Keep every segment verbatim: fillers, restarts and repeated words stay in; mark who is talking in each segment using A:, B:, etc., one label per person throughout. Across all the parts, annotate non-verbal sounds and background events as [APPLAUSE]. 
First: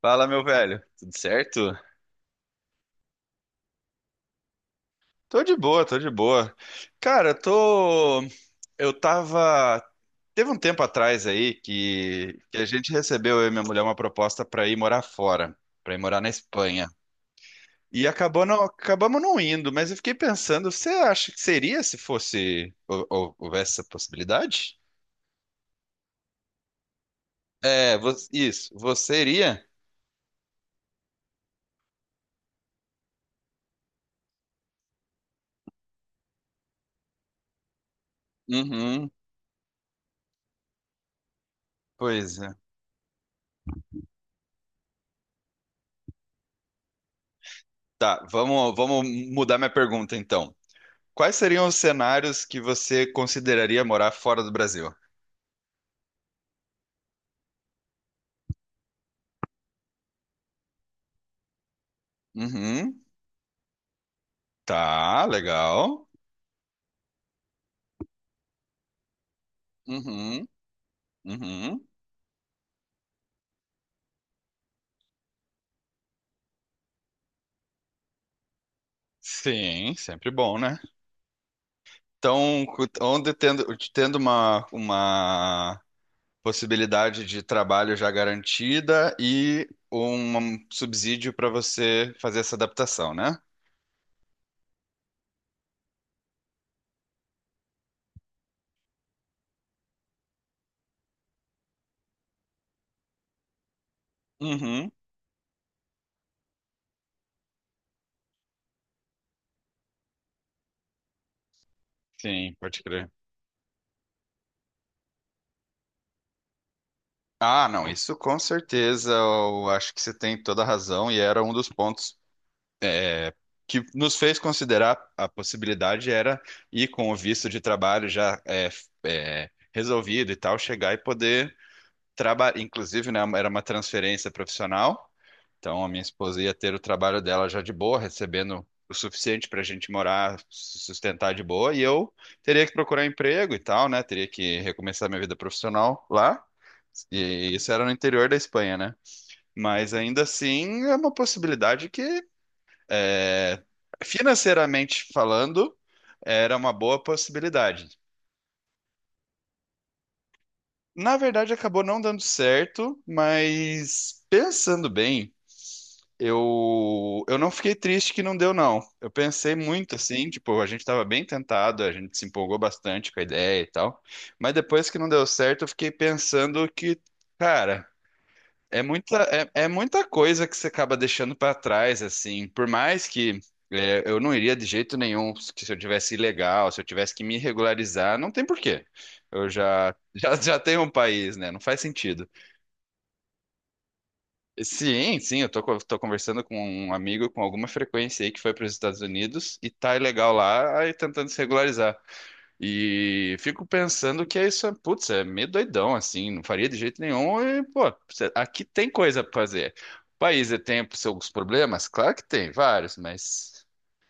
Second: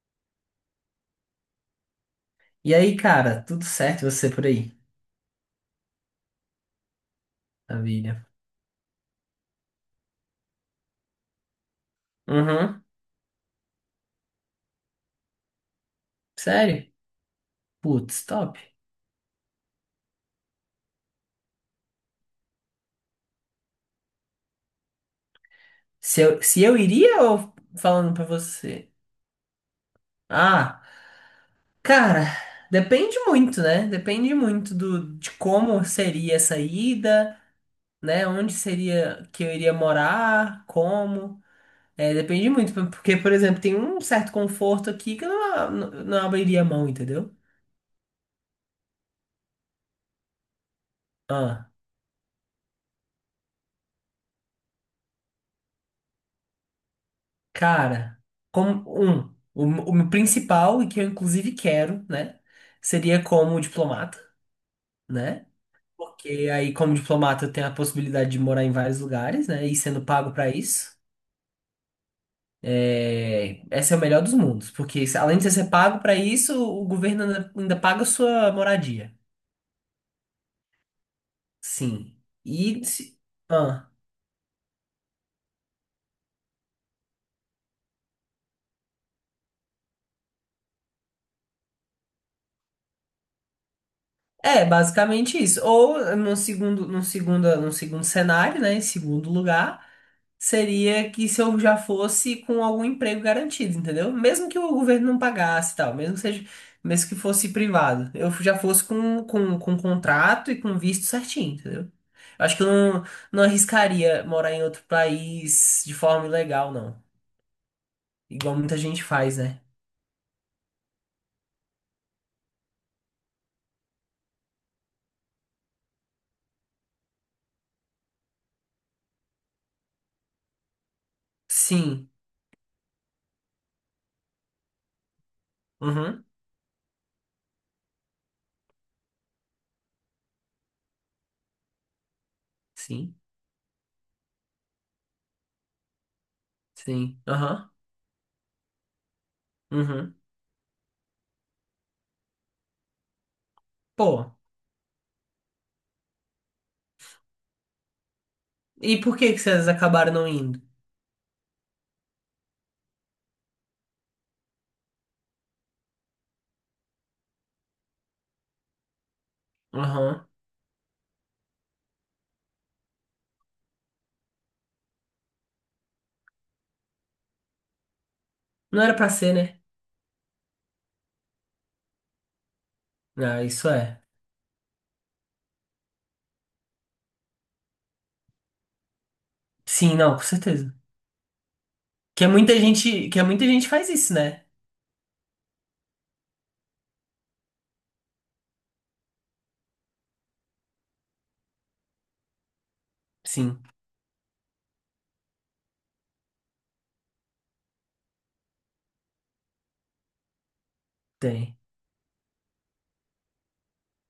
A: Fala, meu velho. Tudo certo?
B: E aí, cara, tudo certo e você por aí?
A: Tô de boa, tô de boa. Cara, eu tô.
B: Maravilha.
A: Eu tava. Teve um tempo atrás aí que, que a
B: Uhum.
A: gente recebeu, eu e minha mulher, uma proposta pra ir morar fora, pra ir morar na Espanha.
B: Sério?
A: E
B: Putz,
A: acabou
B: top.
A: não... Acabamos não indo, mas eu fiquei pensando, você acha que seria se fosse. hou- hou- Houvesse essa possibilidade?
B: Se eu, se eu iria ou
A: É, vo-
B: falando pra
A: isso.
B: você?
A: Você iria?
B: Ah, cara, depende muito, né? Depende muito do, de como seria essa ida, né? Onde
A: Uhum,
B: seria que eu iria morar, como. É,
A: pois é.
B: depende muito, porque, por exemplo, tem um certo conforto aqui que eu não, não, não abriria mão, entendeu?
A: Tá, vamos, vamos mudar minha pergunta então. Quais seriam
B: Ah.
A: os cenários que você consideraria morar fora do Brasil?
B: Cara, como um, o, o meu principal e que eu inclusive quero, né,
A: Uhum.
B: seria como diplomata,
A: Tá,
B: né?
A: legal.
B: Porque aí como diplomata eu tenho a possibilidade de morar em vários lugares, né, e sendo pago
A: Uhum.
B: pra isso.
A: Uhum.
B: É, esse é o melhor dos mundos, porque se- além de você ser pago pra isso, o governo ainda, ainda paga a sua moradia.
A: Sim, sempre bom, né?
B: Sim.
A: Então,
B: E
A: cu-
B: se-
A: onde tendo,
B: ah,
A: tendo uma, uma possibilidade de trabalho já garantida e um um subsídio para você fazer essa adaptação, né?
B: é basicamente isso. Ou no segundo, no segundo, no segundo cenário, né, em segundo lugar seria que se eu já fosse com algum emprego garantido, entendeu? Mesmo que o
A: Uhum.
B: governo não pagasse e tal, mesmo que seja, mesmo que fosse privado, eu já fosse com, com, com um contrato e com um visto certinho, entendeu? Eu
A: Sim,
B: acho que eu
A: pode
B: não,
A: crer.
B: não arriscaria morar em outro país de forma ilegal, não.
A: Ah, não, isso com
B: Igual muita gente
A: certeza,
B: faz, né?
A: eu acho que você tem toda a razão e era um dos pontos que nos fez considerar a possibilidade era ir com o visto de trabalho já é, f- é, resolvido e tal, chegar e poder
B: Sim.
A: trabalhar. Inclusive, né, era uma transferência profissional, então a minha
B: Uhum.
A: esposa ia ter o trabalho dela já de boa, recebendo o suficiente para a gente morar, se sustentar de boa, e eu teria que procurar
B: Sim.
A: emprego e tal, né? Teria que recomeçar minha vida profissional lá.
B: Sim.
A: E isso
B: Aham.
A: era no interior da Espanha, né? Mas
B: Uhum.
A: ainda assim é uma possibilidade que é,
B: Pô.
A: financeiramente falando, era uma boa possibilidade.
B: E por que que vocês acabaram não indo?
A: Na verdade, acabou não dando certo, mas pensando bem, eu, eu não fiquei triste que não deu, não. Eu pensei muito
B: Aham.
A: assim, tipo, a gente estava bem tentado, a gente se empolgou bastante com a ideia e tal, mas depois que não deu certo, eu fiquei pensando que, cara. É
B: Não era pra
A: muita,
B: ser, né?
A: é, é muita coisa que você acaba deixando para trás, assim. Por mais que
B: Ah, isso é.
A: é, eu não iria de jeito nenhum que se eu tivesse ilegal, se eu tivesse que me regularizar, não tem porquê. Eu já,
B: Sim,
A: [LAUGHS]
B: não, com
A: já, já
B: certeza.
A: tenho um país, né? Não faz
B: Que
A: sentido.
B: é muita gente, que é muita gente faz isso, né?
A: Sim, sim, eu tô, co- tô conversando com um amigo com alguma frequência aí que foi para os Estados Unidos e tá ilegal lá, aí tentando se regularizar. E
B: Sim,
A: fico pensando que é isso, é- putz, é meio doidão, assim, não faria de jeito nenhum. E, pô, cê- aqui tem coisa pra fazer. O país é- tem seus
B: tem.
A: problemas? Claro que tem, vários, mas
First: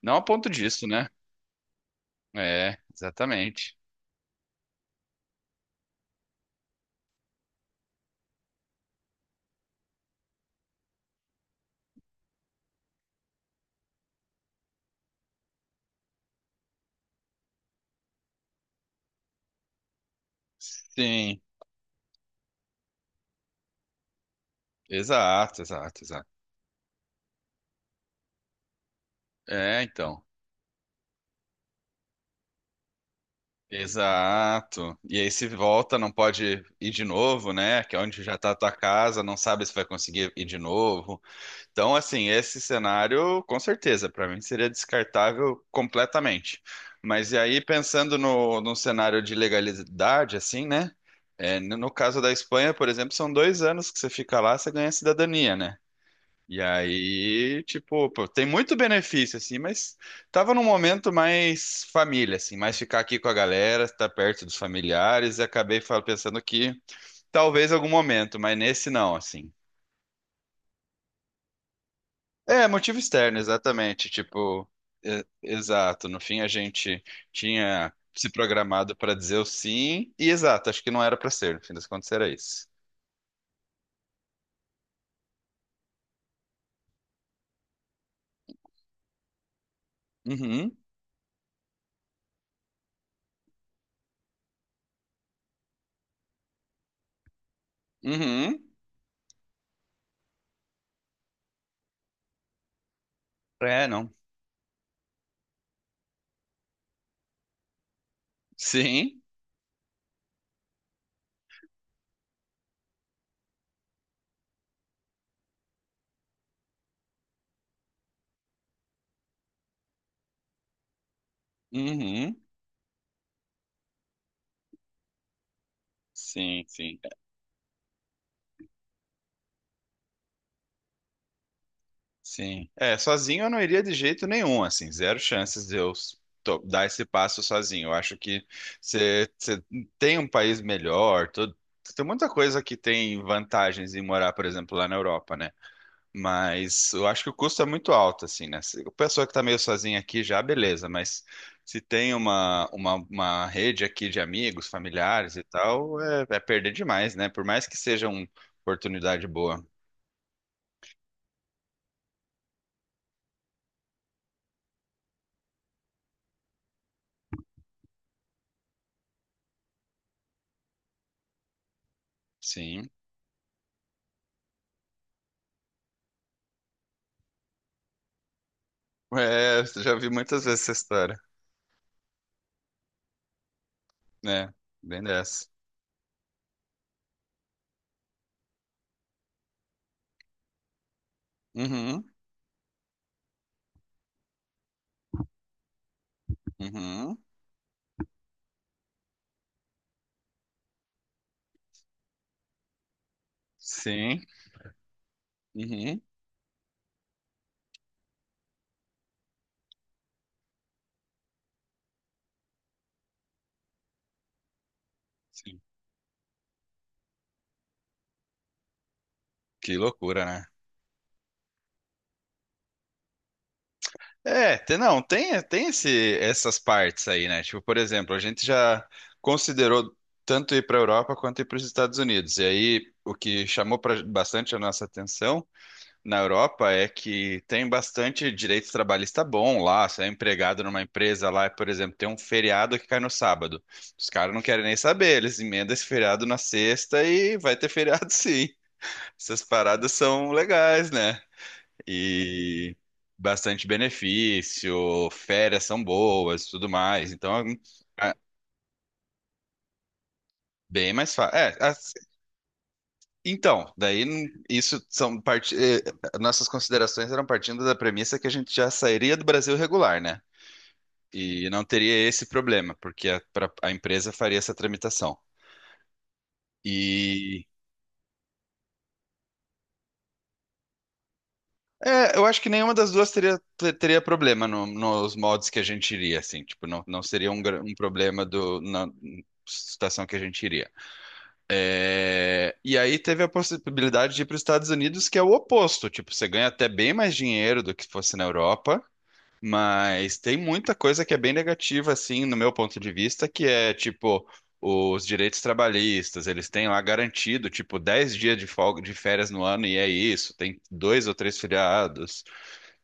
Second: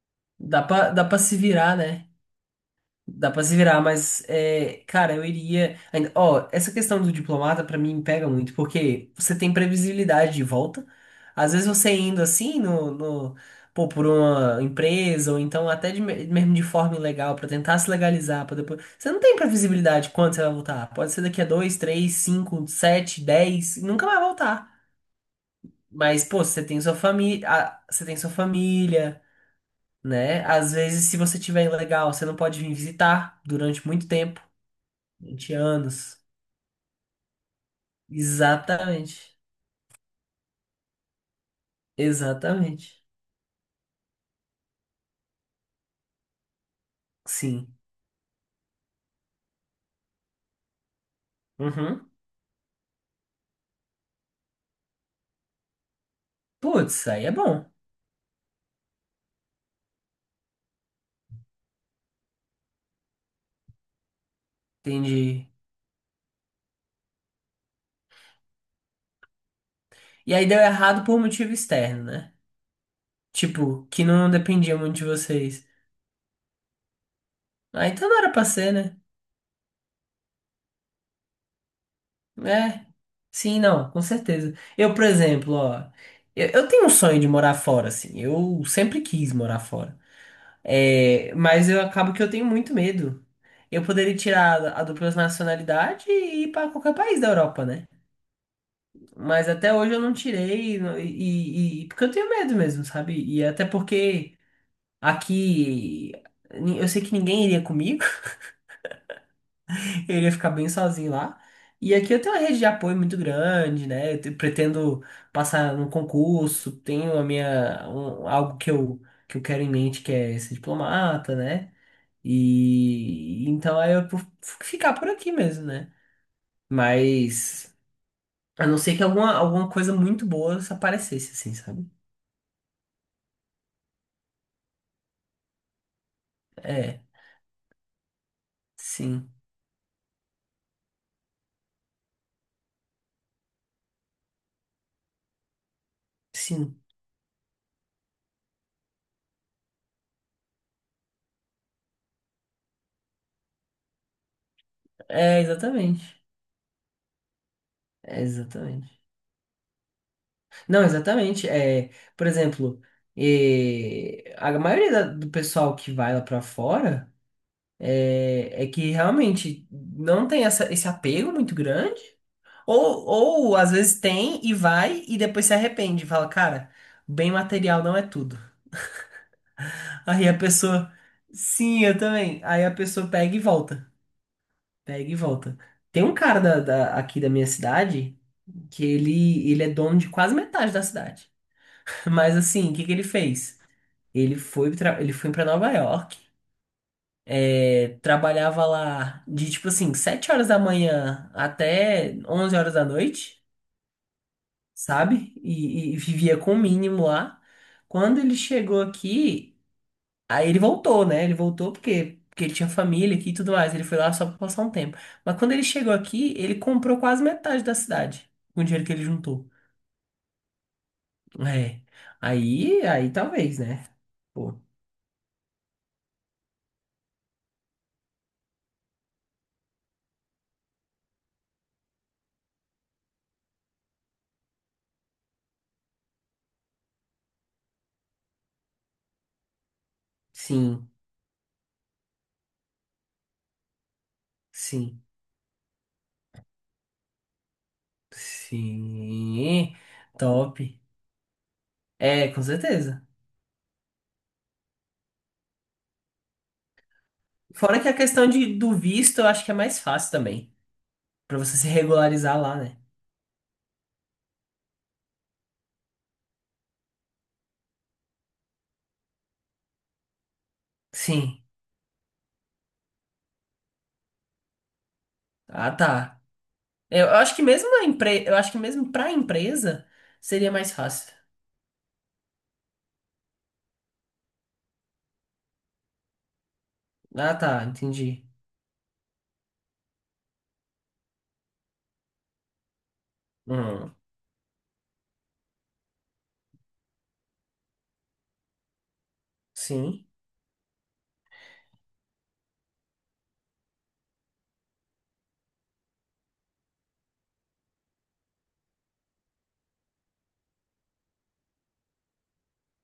A: não a ponto
B: Dá
A: disso,
B: pra, dá
A: né?
B: pra se virar, né?
A: É,
B: Dá pra se
A: exatamente.
B: virar, mas, é, cara, eu iria. ainda- Ó, essa questão do diplomata pra mim pega muito, porque você tem previsibilidade de volta. Às vezes você indo assim, no, no- pô, por uma empresa, ou então até de me- mesmo de forma ilegal, pra tentar se legalizar, pra depois. Você não tem previsibilidade quando você vai voltar. Pode ser
A: Sim,
B: daqui a dois, três, cinco, sete, dez, e nunca vai voltar.
A: exato, exato,
B: Mas,
A: exato.
B: pô, você tem sua família, você tem sua família,
A: É, então.
B: né? Às vezes, se você tiver ilegal, você não pode vir visitar durante muito tempo,
A: Exato. E aí se
B: vinte
A: volta, não
B: anos.
A: pode ir de novo, né? Que é onde já tá a tua casa, não
B: Exatamente.
A: sabe se vai conseguir ir de novo. Então, assim, esse
B: Exatamente.
A: cenário, com certeza, para mim seria descartável completamente. Mas e aí,
B: Sim.
A: pensando no, no cenário de legalidade, assim, né? É, no no
B: Uhum.
A: caso da Espanha, por exemplo, são dois anos que você fica lá, você ganha cidadania, né? E
B: Putz, aí é
A: aí,
B: bom.
A: tipo, pô, tem muito benefício, assim, mas tava num momento mais família, assim, mais ficar aqui com a galera, estar perto dos familiares, e
B: Entendi.
A: acabei fa- pensando que talvez algum momento, mas nesse não, assim.
B: E aí deu errado por motivo externo, né?
A: É, motivo externo,
B: Tipo, que
A: exatamente.
B: não
A: Tipo,
B: dependia muito de
A: é-
B: vocês.
A: exato. No fim, a gente
B: Ah,
A: tinha
B: então não
A: se
B: era pra ser,
A: programado
B: né?
A: para dizer o sim, e exato, acho que não era para ser. No fim das contas, era isso.
B: É. Sim, não, com certeza. Eu, por exemplo, ó, eu, eu tenho um sonho de morar fora, assim. Eu sempre quis morar fora.
A: Uhum,
B: É, mas eu acabo que eu tenho muito medo. Eu poderia tirar a dupla nacionalidade e ir para qualquer país da Europa, né?
A: uhum.
B: Mas até hoje eu não tirei, e, e- e- porque eu tenho medo mesmo, sabe? E até
A: É, não.
B: porque aqui ni- eu sei que ninguém iria comigo,
A: Sim,
B: [LAUGHS] eu iria ficar bem sozinho lá. E aqui eu tenho uma rede de apoio muito grande, né? Eu te- pretendo passar no concurso, tenho a minha, um- algo que eu, que eu quero em mente, que é ser diplomata, né?
A: uhum.
B: E então aí eu vou ficar por aqui mesmo, né?
A: Sim, sim, é,
B: Mas a não ser que alguma, alguma coisa muito boa aparecesse, assim, sabe?
A: sim. É, sozinho eu não iria de jeito nenhum, assim, zero chances de eu s- to- dar
B: É,
A: esse passo sozinho. Eu acho que você
B: sim,
A: tem um país melhor, tudo. Tem muita coisa que tem vantagens em morar, por exemplo, lá na Europa, né?
B: sim.
A: Mas eu acho que o custo é muito alto, assim, né? Se a pessoa que tá meio sozinha aqui já, beleza, mas se tem uma, uma, uma rede aqui de amigos, familiares
B: É,
A: e tal,
B: exatamente.
A: é, é perder demais, né? Por mais que seja
B: É,
A: uma
B: exatamente.
A: oportunidade boa.
B: Não, exatamente. É, por exemplo, é, a maioria da- do pessoal que vai lá pra fora é, é que realmente não tem essa, esse apego muito grande.
A: Sim.
B: Ou, ou às vezes tem e vai e depois se arrepende. Fala, cara, bem material não é tudo.
A: É, já vi
B: Aí a
A: muitas vezes essa
B: pessoa,
A: história,
B: sim, eu também. Aí a pessoa pega e volta.
A: né? Bem
B: Pega e
A: dessa.
B: volta. Tem um cara da, da- aqui da minha cidade que ele, ele é dono de quase metade da cidade.
A: Uhum,
B: [LAUGHS] Mas assim, o que que ele fez? Ele foi, tra- ele foi para Nova York,
A: uhum,
B: é, trabalhava lá de tipo assim, sete horas da manhã até onze horas da noite.
A: sim,
B: Sabe? E, e
A: uhum,
B: vivia com o mínimo lá. Quando ele chegou aqui, aí ele voltou, né? Ele voltou porque, porque ele tinha família aqui e tudo mais. Ele foi lá só pra passar um tempo. Mas quando
A: sim.
B: ele chegou aqui, ele comprou quase metade da cidade com o dinheiro que ele juntou.
A: Que loucura, né?
B: É. Aí, aí talvez, né?
A: É,
B: Pô,
A: tem- não, tem, tem esse, essas partes aí, né? Tipo, por exemplo, a gente já considerou tanto ir para a Europa quanto ir para os Estados Unidos. E aí, o que chamou pra- bastante a nossa atenção na Europa é que tem bastante direito trabalhista bom lá. Você é empregado numa
B: sim,
A: empresa lá, por exemplo, tem um feriado que cai no sábado. Os caras não querem nem
B: sim,
A: saber, eles emendam esse feriado na sexta e vai ter feriado [LAUGHS] sim. Essas
B: sim.
A: paradas são
B: Top.
A: legais, né?
B: É, com
A: E
B: certeza.
A: bastante benefício, férias são boas, e tudo mais. Então,
B: Fora que a
A: é
B: questão de, do visto, eu acho que é mais fácil também.
A: bem mais fácil.
B: Pra
A: É,
B: você se
A: as-
B: regularizar lá, né?
A: então, daí não- isso são parte, eh, nossas considerações eram partindo da premissa que a gente já sairia do Brasil regular, né?
B: Sim.
A: E não teria esse problema, porque a, pra- a empresa faria essa tramitação.
B: Ah, tá. Eu acho que
A: E
B: mesmo a empre... eu acho que mesmo para a empresa seria mais fácil.
A: é, eu acho que nenhuma das duas teria, ter- teria problema no- nos modos que a gente iria, assim, tipo, não, não seria
B: Ah,
A: um, gra-
B: tá,
A: um problema
B: entendi.
A: do, na situação que a gente iria. É, e aí teve a
B: Hum,
A: possibilidade de ir para os Estados Unidos, que é o oposto. Tipo, você ganha até bem mais dinheiro do que fosse na Europa,
B: sim,
A: mas tem muita coisa que é bem negativa, assim, no meu ponto de vista, que é tipo os direitos trabalhistas, eles têm lá garantido, tipo, dez dias de folga de férias no ano, e é isso, tem dois ou três feriados.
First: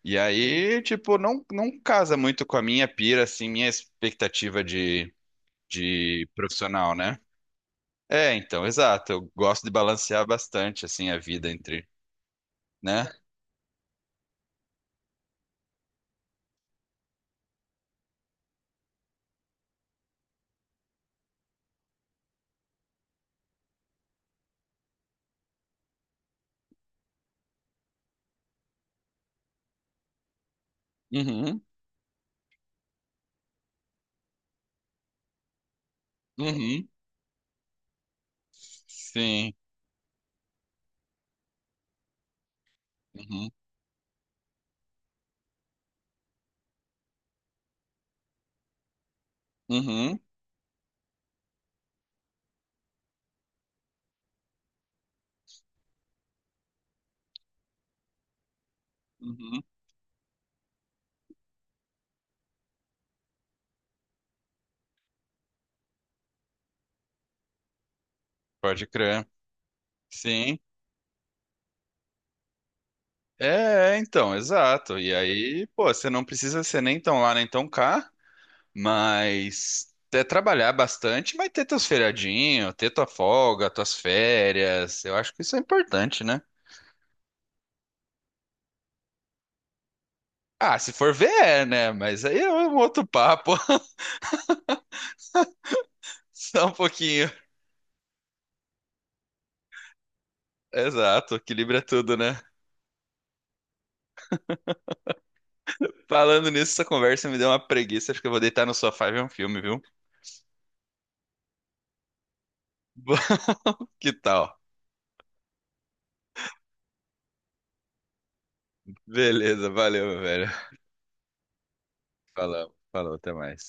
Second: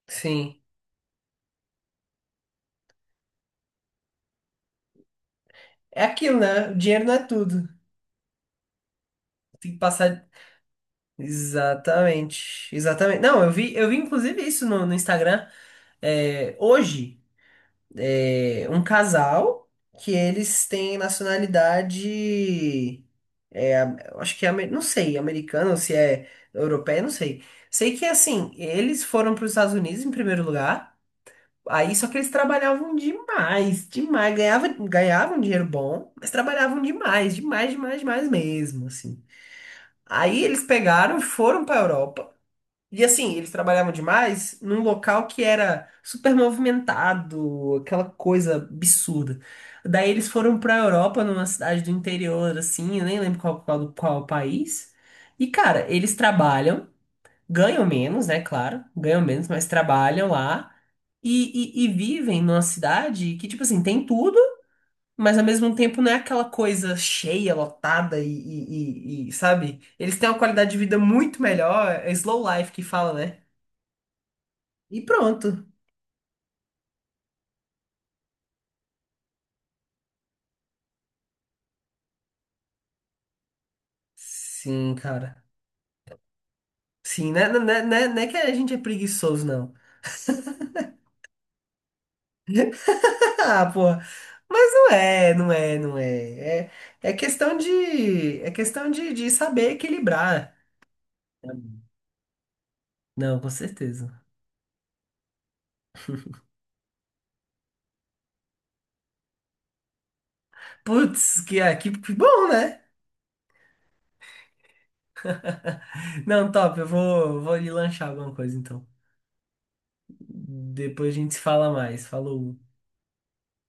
A: E
B: sim.
A: aí, tipo, não, não casa muito com a minha pira, assim, minha expectativa de,
B: É
A: de
B: aquilo, né? O
A: profissional,
B: dinheiro não
A: né?
B: é tudo.
A: É, então, exato. Eu gosto de
B: Tem que
A: balancear
B: passar.
A: bastante, assim, a vida entre,
B: Exatamente,
A: né?
B: exatamente. Não, eu vi, eu vi inclusive isso no, no Instagram. É, hoje, é, um casal que eles têm nacionalidade, é, am- eu acho que é, amer- não sei, americana ou se é europeia, não sei. Sei que assim, eles foram para os Estados Unidos em primeiro lugar.
A: Uhum,
B: Aí só que eles trabalhavam demais, demais. Ganhava, ganhavam dinheiro bom, mas trabalhavam
A: uhum,
B: demais, demais, demais, demais mesmo, assim.
A: sim,
B: Aí eles pegaram, e foram para Europa. E assim,
A: uhum,
B: eles trabalhavam demais num local que era super movimentado, aquela coisa absurda. Daí
A: uhum,
B: eles foram para Europa, numa cidade do interior, assim, eu nem lembro qual, qual, qual país. E cara, eles trabalham ganham menos, né? Claro, ganham menos,
A: uhum.
B: mas trabalham lá e, e, e vivem numa cidade que, tipo assim, tem tudo, mas ao mesmo tempo não é aquela coisa cheia, lotada e,
A: Pode
B: e,
A: crer.
B: e- e, sabe? Eles têm uma
A: Sim.
B: qualidade de vida muito melhor, é slow life que fala, né?
A: É, é, então, exato.
B: E
A: E
B: pronto.
A: aí, pô, você não precisa ser nem tão lá, nem tão cá, mas é trabalhar bastante, mas ter teus feriadinhos, ter tua folga, tuas
B: Sim,
A: férias. Eu acho que
B: cara.
A: isso é importante, né?
B: Sim, né? Não é, não é- não é que a gente é preguiçoso, não.
A: Ah, se for ver, é, né? Mas aí é um outro
B: [LAUGHS]
A: papo.
B: Ah,
A: [LAUGHS]
B: porra. Mas não é, não é, não é.
A: Só
B: É,
A: um
B: é
A: pouquinho.
B: questão de, é questão de, de saber equilibrar.
A: Exato, equilibra tudo, né?
B: Não, com certeza.
A: Falando nisso, essa conversa me deu uma preguiça. Acho que eu vou deitar no sofá e ver um filme, viu?
B: Putz, que, ah, que, que bom, né?
A: [LAUGHS] Que tal?
B: Não, top, eu vou, vou ali lanchar alguma coisa então.
A: Beleza, valeu, meu velho.
B: Depois a gente se fala mais. Falou.
A: Falou, falou, até mais.